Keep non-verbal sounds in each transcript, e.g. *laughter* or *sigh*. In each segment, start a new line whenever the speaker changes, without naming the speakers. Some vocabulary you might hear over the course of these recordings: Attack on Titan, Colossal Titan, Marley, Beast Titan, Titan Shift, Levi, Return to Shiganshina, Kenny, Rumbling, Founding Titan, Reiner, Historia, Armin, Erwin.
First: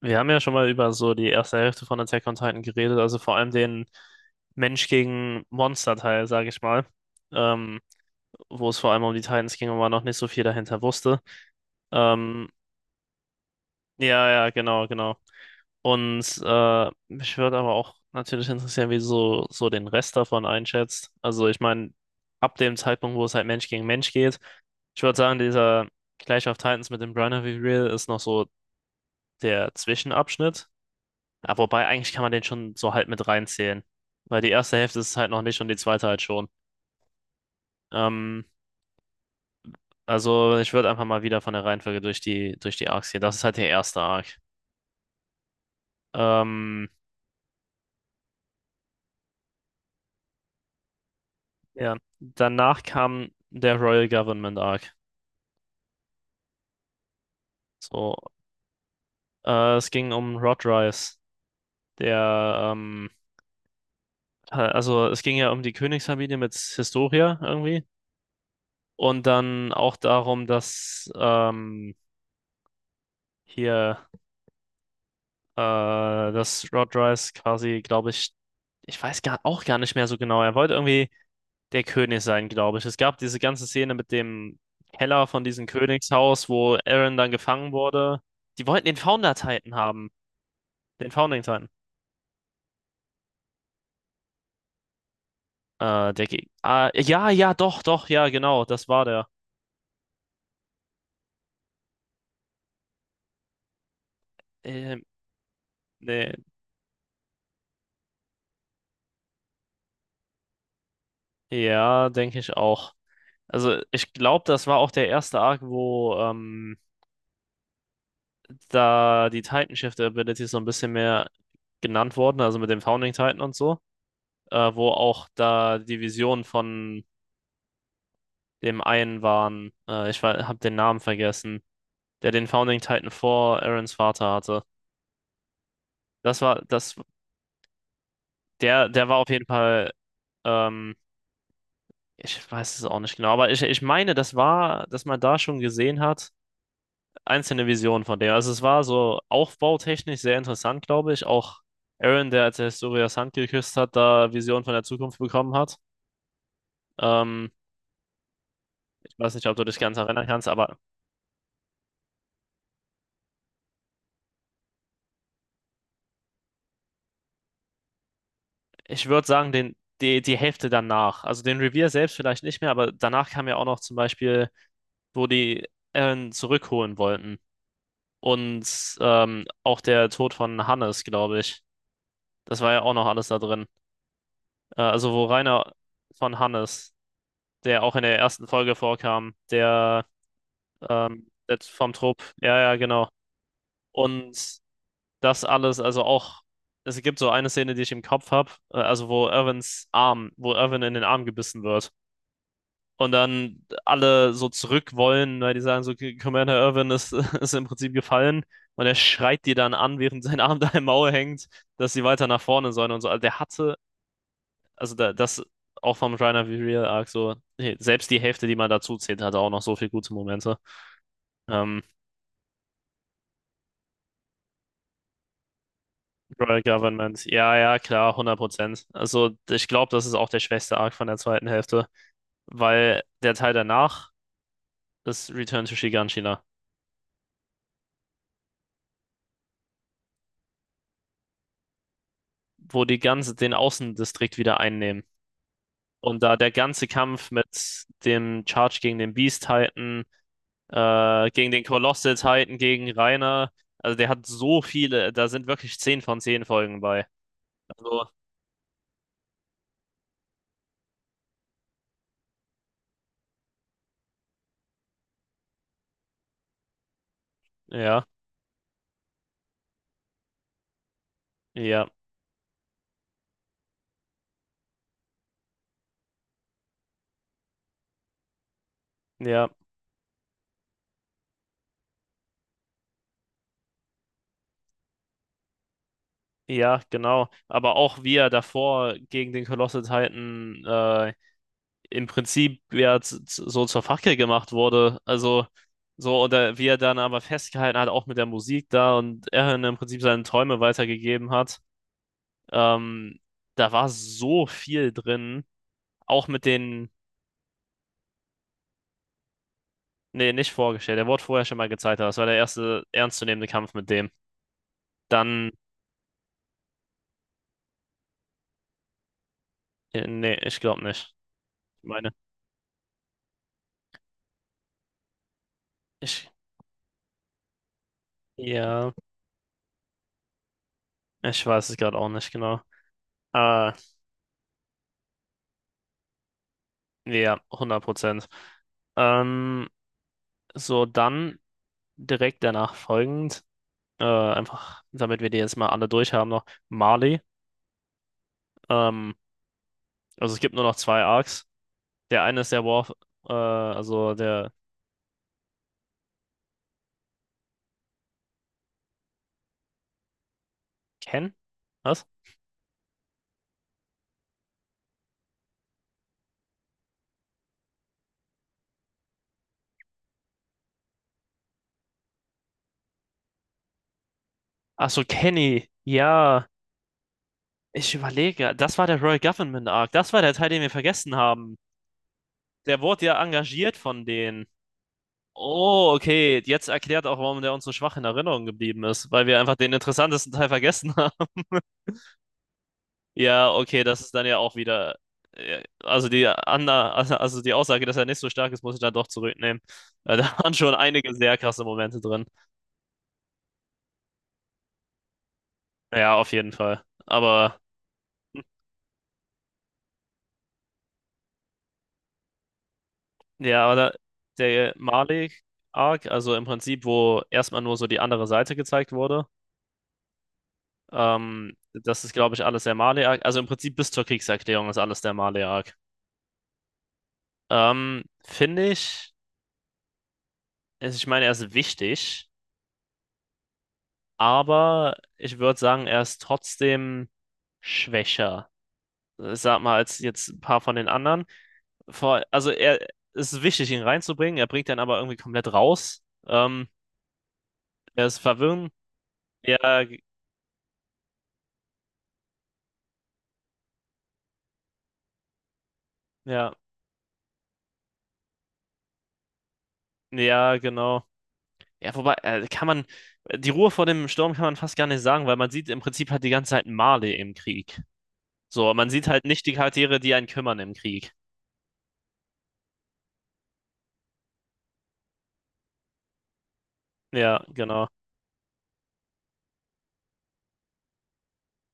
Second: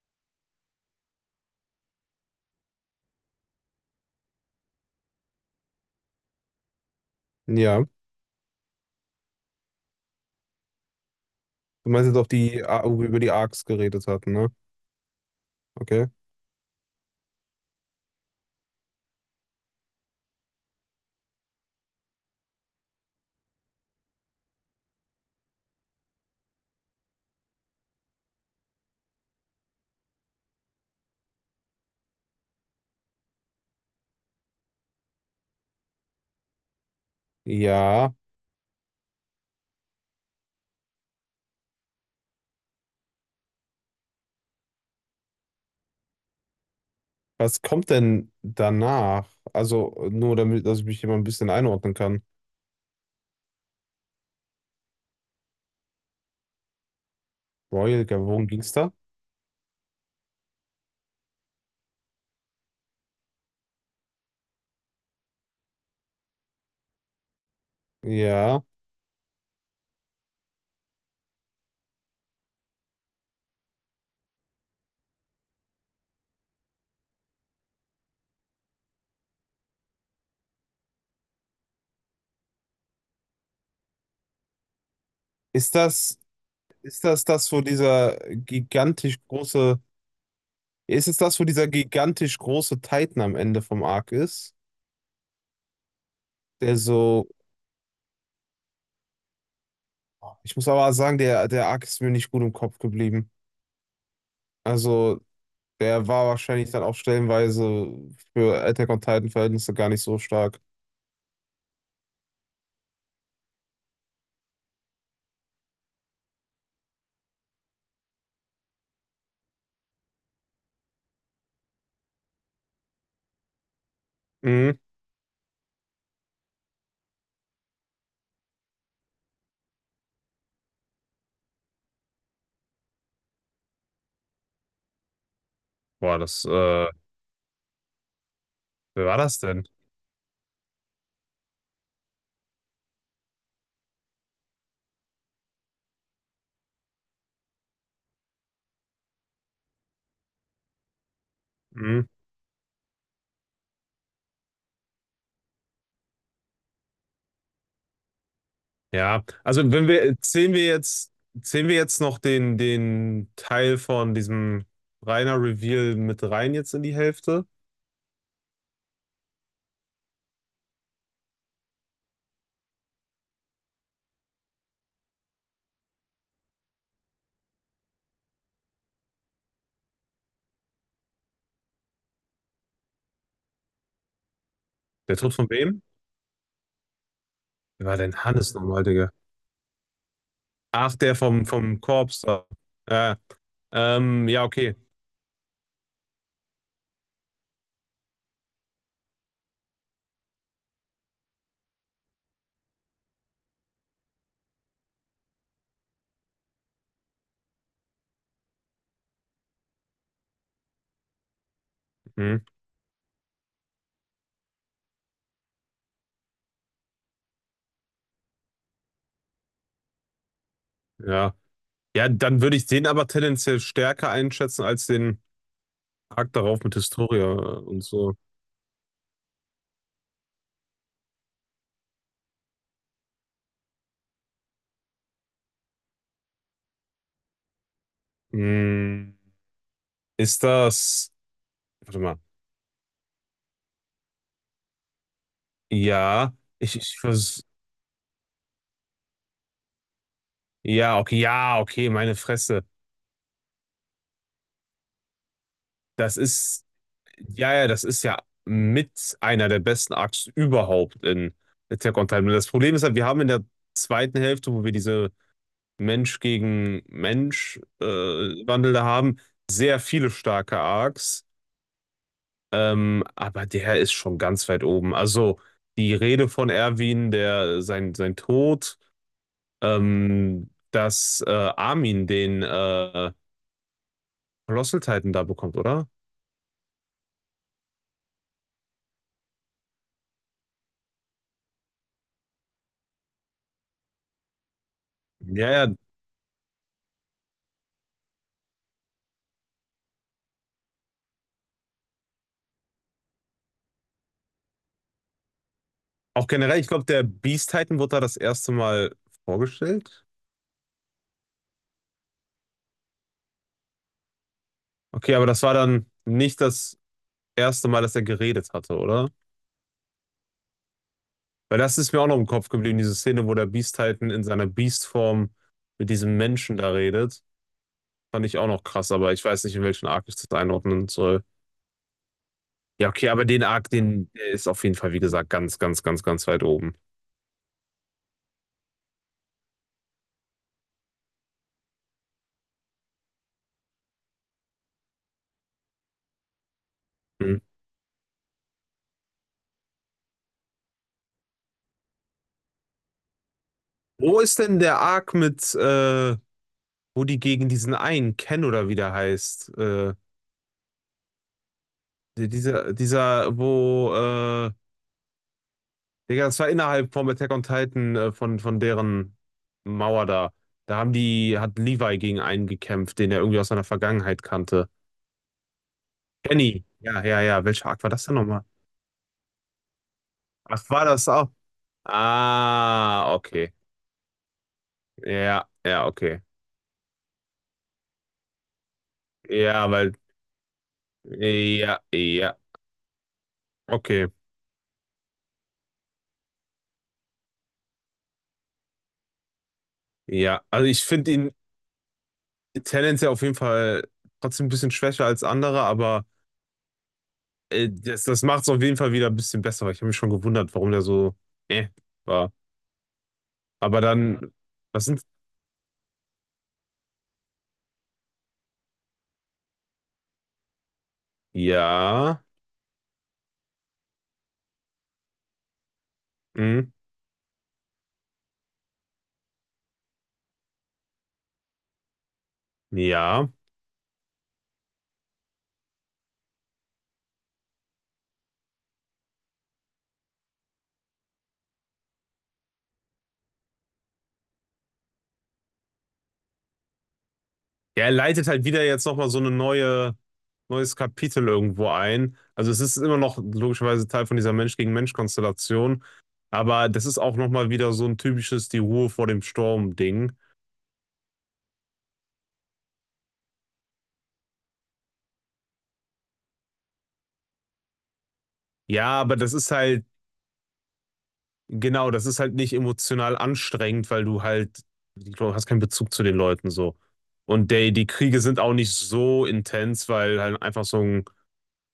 Wir haben ja schon mal über so die erste Hälfte von Attack on Titan geredet, also vor allem den Mensch gegen Monster-Teil, sage ich mal, ähm,
Ja,
wo es vor allem um die Titans ging und man noch nicht so viel dahinter wusste.
du meinst jetzt auch
Ähm,
die, wo wir über die ARCs geredet
ja,
hatten, ne?
ja, genau, genau.
Okay.
Und mich würde aber auch natürlich interessieren, wie du so, so den Rest davon einschätzt. Also ich meine, ab dem Zeitpunkt, wo es halt Mensch gegen Mensch geht, ich würde sagen, dieser Clash of Titans mit dem Bronner Reveal ist noch so der Zwischenabschnitt. Ja, wobei, eigentlich kann man den schon so halt mit reinzählen. Weil die erste Hälfte ist es halt noch nicht und die zweite halt schon.
Ja,
Ähm, also ich würde einfach mal wieder von der Reihenfolge durch die Arcs gehen. Das ist halt der erste Arc. Ähm,
was kommt denn danach? Also nur damit, dass ich mich immer ein bisschen einordnen
ja.
kann.
Danach kam der Royal Government Arc.
Royal
So,
Gavon ging's da?
es ging um Rodrice, der, also es ging ja um die Königsfamilie mit Historia irgendwie.
Ja.
Und dann auch darum, dass hier dass Rodrice quasi, glaube ich, ich weiß gar, auch gar nicht mehr so genau. Er wollte irgendwie der König sein, glaube ich. Es gab diese ganze Szene mit dem Keller von diesem
Ist das,
Königshaus, wo
ist
Aaron
das
dann
das, wo
gefangen
dieser
wurde. Die wollten den Founder Titan haben.
ist
Den
es das,
Founding
wo dieser
Titan.
gigantisch große Titan am Ende vom Arc ist? Der so,
Ja, ja, doch, doch, ja, genau, das war der.
ich muss aber sagen, der Arc ist mir nicht gut im Kopf geblieben.
Ähm,
Also der war
nee,
wahrscheinlich dann auch stellenweise für Attack on Titan Verhältnisse gar nicht so stark.
ja, denke ich auch. Also, ich glaube, das war auch der erste Arc, wo da die Titan Shift Abilities so ein bisschen mehr genannt wurden, also mit dem Founding Titan und so.
Mhm.
Wo auch da Divisionen von dem einen waren. Ich habe den Namen vergessen, der den Founding Titan vor Aarons Vater hatte.
Boah,
Das
das,
war,
wer
das, der, der
war
war auf
das
jeden
denn?
Fall, ähm, ich weiß es auch nicht genau, aber ich meine, das war, dass man da schon gesehen hat, einzelne Visionen von dem. Also es war so aufbautechnisch sehr interessant, glaube ich. Auch
Mhm.
Aaron, der als er Historias Hand geküsst hat, da Visionen von der Zukunft bekommen hat. Ähm, ich
Ja,
weiß nicht, ob
also
du dich
wenn
ganz
wir,
erinnern kannst, aber
zählen wir jetzt noch den, den Teil von diesem Reiner Reveal mit rein jetzt in die Hälfte?
ich würde sagen, den, die Hälfte danach. Also den Revier selbst vielleicht nicht mehr, aber danach kam ja auch noch zum Beispiel, wo die Eren zurückholen wollten. Und auch der Tod von Hannes, glaube ich. Das war ja auch noch alles da drin. Also
Der
wo
Tod von
Rainer
wem?
von Hannes, der
Wer
auch
war
in
denn
der ersten
Hannes
Folge
nochmal, Digga?
vorkam, der,
Ach, der vom,
der
vom
vom
Korps
Trupp.
da.
Ja, ja, genau.
Ja, ja,
Und
okay.
das alles, also auch, es gibt so eine Szene, die ich im Kopf habe, also wo Irvin in den Arm gebissen wird. Und dann alle so zurück wollen, weil die sagen so, Commander Irwin ist, *laughs* ist im Prinzip gefallen. Und er schreit die dann an, während sein Arm *laughs* da im Maul hängt, dass sie weiter nach
Hm,
vorne sollen und so. Also der hatte, also da, das auch vom Reiner Real Arc so, hey, selbst die Hälfte, die man dazu zählt, hatte auch noch so viele gute Momente.
ja.
Ähm,
Ja, dann würde ich den aber tendenziell stärker einschätzen als den Arc
Royal
darauf mit
Government,
Historia
ja, ja,
und so.
klar, 100%. Also ich glaube, das ist auch der schwächste Arc von der zweiten Hälfte, weil der Teil danach ist Return to Shiganshina,
Hm, ist das. Warte mal.
wo die ganze den Außendistrikt wieder einnehmen. Und
Ja,
da der ganze
ich
Kampf mit
vers
dem Charge gegen den Beast Titan,
Ja, okay,
gegen
ja,
den
okay,
Colossal
meine
Titan,
Fresse.
gegen Reiner, also der hat so viele, da sind wirklich 10
Das
von 10
ist.
Folgen bei.
Ja, ja, das ist
Also,
ja mit einer der besten Arcs überhaupt in Attack on Titan. Das Problem ist halt, wir haben in der zweiten Hälfte, wo wir diese Mensch gegen Mensch
ja,
Mhm. Wandel da haben. Sehr viele starke Arcs,
ja,
aber der ist schon ganz weit oben. Also die Rede von Erwin, sein Tod,
ja,
dass Armin den Colossal Titan da bekommt, oder?
ja, genau. Aber auch wie er davor gegen den Colossal Titan im Prinzip ja so zur Fackel gemacht wurde. Also,
Ja, ja.
so, oder wie er dann aber festgehalten hat, auch mit der Musik da und er im Prinzip seine Träume weitergegeben hat. Ähm, da war so viel drin,
Auch
auch mit
generell, ich glaube,
den,
der Beast Titan wurde da das erste Mal vorgestellt.
nee, nicht vorgestellt, der wurde vorher schon mal gezeigt, aber das war der erste ernstzunehmende Kampf mit dem.
Okay, aber das
Dann,
war dann nicht das erste Mal, dass er geredet hatte, oder?
nee, ich glaube nicht.
Weil das
Ich
ist mir auch
meine,
noch im Kopf geblieben, diese Szene, wo der Beast Titan in seiner Beast-Form mit diesem
ich,
Menschen da redet. Fand ich auch noch krass,
ja,
aber ich weiß nicht, in welchen Arc ich das einordnen soll.
ich weiß es gerade auch nicht genau.
Ja, okay, aber den Arc,
Äh,
den der ist auf jeden Fall, wie gesagt, ganz, ganz, ganz, ganz weit oben.
ja, 100%. Ähm, so, dann direkt danach folgend, einfach, damit wir die jetzt mal alle durch haben, noch Marley.
Hm.
Ähm, also es gibt nur noch zwei Arcs. Der eine ist der War, also
Wo ist
der
denn der Arc mit, wo die gegen diesen einen Ken oder wie der heißt?
Ken? Was?
Dieser, dieser, wo, äh, Digga, das war innerhalb vom Attack on Titan, von deren Mauer da. Da haben hat Levi gegen einen gekämpft, den er irgendwie aus seiner Vergangenheit kannte.
Ach so, Kenny. Ja,
Kenny. Ja, ja, ja. Welcher Arc war
ich
das denn nochmal?
überlege. Das war der Royal Government Arc. Das war der Teil, den
Ach,
wir
war das
vergessen
auch?
haben. Der wurde
Ah,
ja
okay.
engagiert von denen.
Ja, ja,
Oh,
okay.
okay. Jetzt erklärt auch, warum der uns so schwach in Erinnerung geblieben ist, weil wir einfach
Ja,
den interessantesten Teil vergessen haben. *laughs*
ja, ja,
Ja, okay, das
okay.
ist dann ja auch wieder. Also also die Aussage, dass er nicht so stark ist, muss ich dann doch zurücknehmen. Da
Ja,
waren
also
schon
ich finde
einige
ihn
sehr krasse Momente drin.
tendenziell auf jeden Fall trotzdem ein bisschen schwächer als andere, aber
Ja, auf jeden Fall. Aber
das macht es auf jeden Fall wieder ein bisschen besser, weil ich habe mich schon gewundert, warum der so, äh, war.
ja, aber
Aber
da,
dann,
der
was sind,
Malik-Arc, also im Prinzip, wo erstmal nur so die andere Seite gezeigt wurde, das ist,
ja,
glaube ich, alles der Malik-Arc. Also im Prinzip bis zur Kriegserklärung ist alles der Malik-Arc.
hm,
Finde ich, also ich meine, er ist wichtig,
ja.
aber ich würde sagen, er ist trotzdem schwächer, sag mal, als jetzt ein paar von den anderen. Also er, es ist wichtig, ihn reinzubringen, er bringt dann aber irgendwie komplett raus.
Ja, er
Er ist
leitet halt wieder
verwirrend.
jetzt nochmal so
Ja, g-
neues Kapitel irgendwo ein. Also es ist immer noch logischerweise Teil von dieser Mensch-gegen-Mensch-Konstellation.
ja,
Aber das ist auch nochmal wieder so ein typisches die Ruhe vor dem Sturm-Ding.
ja, genau. Ja, wobei, kann man, die Ruhe vor dem Sturm kann man fast gar nicht sagen, weil man sieht im Prinzip halt die ganze Zeit Marley im Krieg. So, man
Ja,
sieht
aber
halt
das
nicht
ist
die
halt,
Charaktere, die einen kümmern im Krieg.
genau, das ist halt nicht emotional anstrengend, weil du halt, du hast keinen Bezug zu den Leuten so.
Ja,
Und die
genau.
Kriege sind auch nicht so intens, weil halt einfach so ein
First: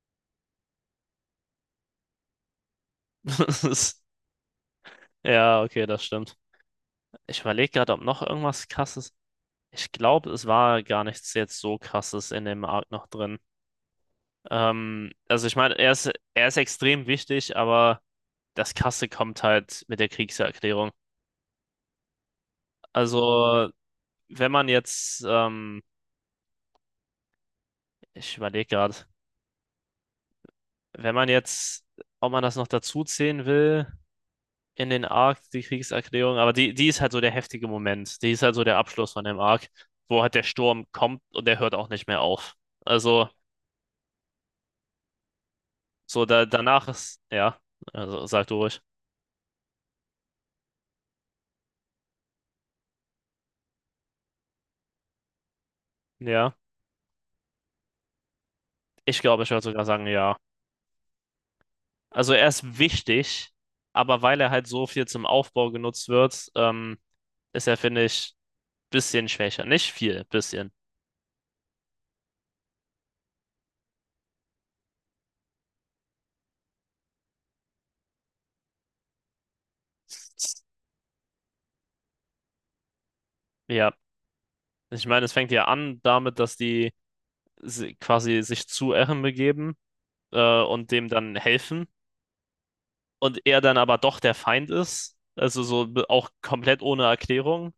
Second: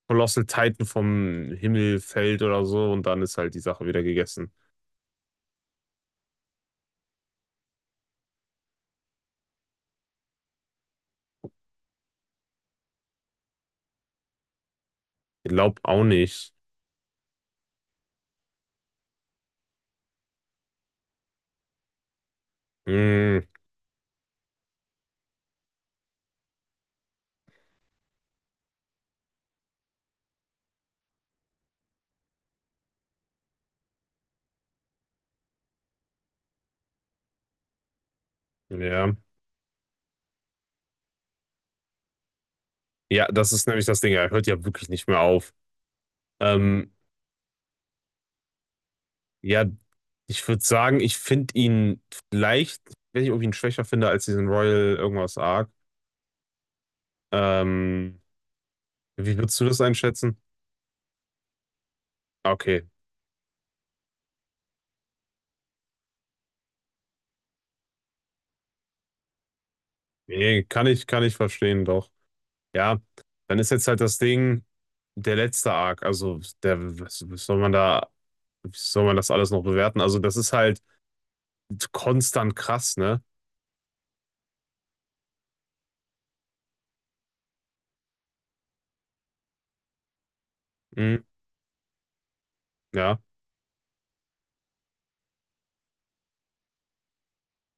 Colossal Titan vom Himmel fällt oder so und dann
*laughs*
ist halt die
Das
Sache
ist-
wieder gegessen.
ja, okay, das stimmt. Ich überlege gerade, ob noch irgendwas krasses. Ich glaube, es war gar nichts jetzt so krasses in dem Arc noch drin. Also
Ich
ich meine,
glaub auch
er
nicht.
ist extrem wichtig, aber das Krasse kommt halt mit der Kriegserklärung.
Hm,
Also, wenn man jetzt, ich überlege gerade, wenn man jetzt, ob man das noch dazu zählen will, in den Arc, die Kriegserklärung, aber die ist halt so der heftige Moment. Die ist halt so der Abschluss
ja.
von dem Arc, wo halt der Sturm kommt und der hört auch nicht mehr auf. Also,
Ja, das ist nämlich das Ding. Er hört ja wirklich nicht mehr auf.
so da, danach
Ähm,
ist, ja, also sag du ruhig.
ja, ich würde sagen, ich finde ihn vielleicht, wenn ich irgendwie ihn schwächer finde als diesen Royal irgendwas Arc.
Ja,
Ähm,
ich
wie
glaube, ich
würdest
würde
du das
sogar sagen, ja.
einschätzen?
Also, er ist
Okay.
wichtig, aber weil er halt so viel zum Aufbau genutzt wird, ist er, finde ich, bisschen schwächer. Nicht viel,
Nee,
bisschen.
kann ich verstehen, doch. Ja, dann ist jetzt halt das Ding, der letzte Arc. Also, der, was soll man da Wie soll man das alles noch bewerten? Also, das ist halt konstant krass, ne?
Ja, ich meine, es fängt ja an damit, dass die quasi sich zu Eren begeben und dem
Mhm,
dann helfen
ja.
und er dann aber doch der Feind ist, also auch komplett ohne Erklärung.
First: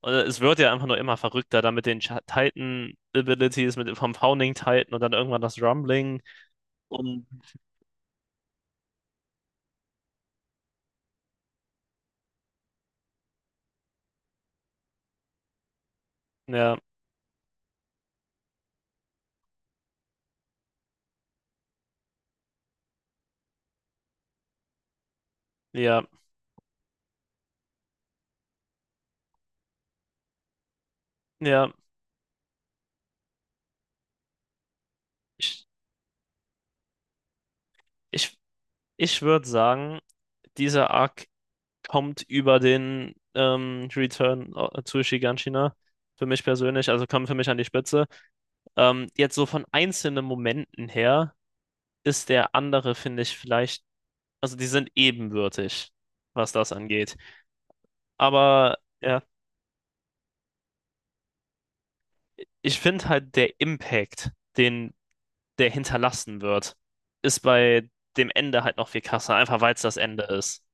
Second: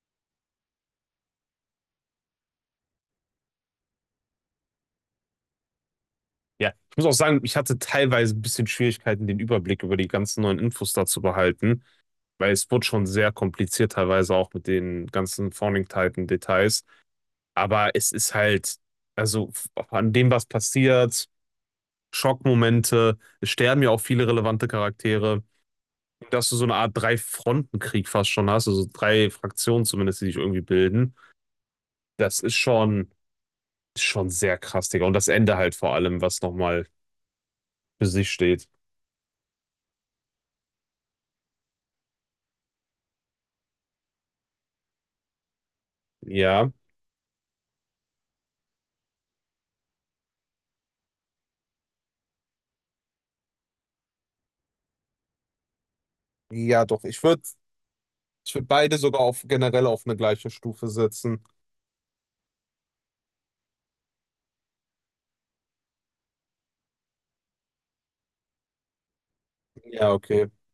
Und es wird ja einfach nur immer verrückter, dann mit den Titan-Abilities, mit vom Founding Titan und dann irgendwann das Rumbling
Ja, ich muss auch
und
sagen, ich hatte teilweise ein bisschen Schwierigkeiten, den Überblick über die ganzen neuen Infos da zu behalten, weil es wurde schon sehr kompliziert, teilweise auch mit den ganzen
ja,
Forming-Titan-Details. Aber es ist halt, an dem, was passiert, Schockmomente, es sterben ja auch viele relevante Charaktere,
ja,
dass du so eine Art Drei-Fronten-Krieg fast schon hast, also drei Fraktionen zumindest, die sich irgendwie bilden.
ja.
Das ist schon. Ist schon sehr krass, Digga. Und das Ende
Ich,
halt vor allem, was nochmal für sich
ich,
steht.
ich würde sagen, dieser Arc kommt über den Return zu Shiganshina für mich
Ja.
persönlich, also kommt für mich an die Spitze. Jetzt so von einzelnen Momenten her ist der andere, finde ich, vielleicht, also die sind ebenbürtig, was das
Ja, doch.
angeht.
Ich würd
Aber
beide sogar
ja,
auf, generell auf eine gleiche Stufe setzen.
ich finde halt der Impact, den der hinterlassen wird, ist bei dem Ende halt noch viel krasser, einfach weil es das
Ja,
Ende
okay.
ist.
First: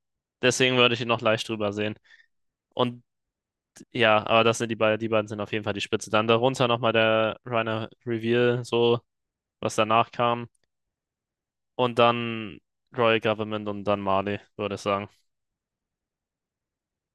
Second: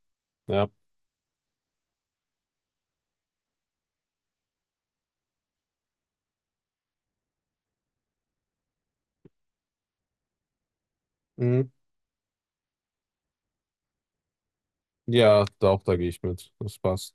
Ja.
Deswegen würde ich ihn noch leicht drüber sehen. Und ja, aber das sind die beiden sind auf jeden Fall die Spitze. Dann darunter nochmal der Reiner Reveal, so, was danach kam.
Mhm.
Und dann Royal Government und dann Marley, würde ich sagen.
Ja, da auch, da gehe ich mit. Das passt.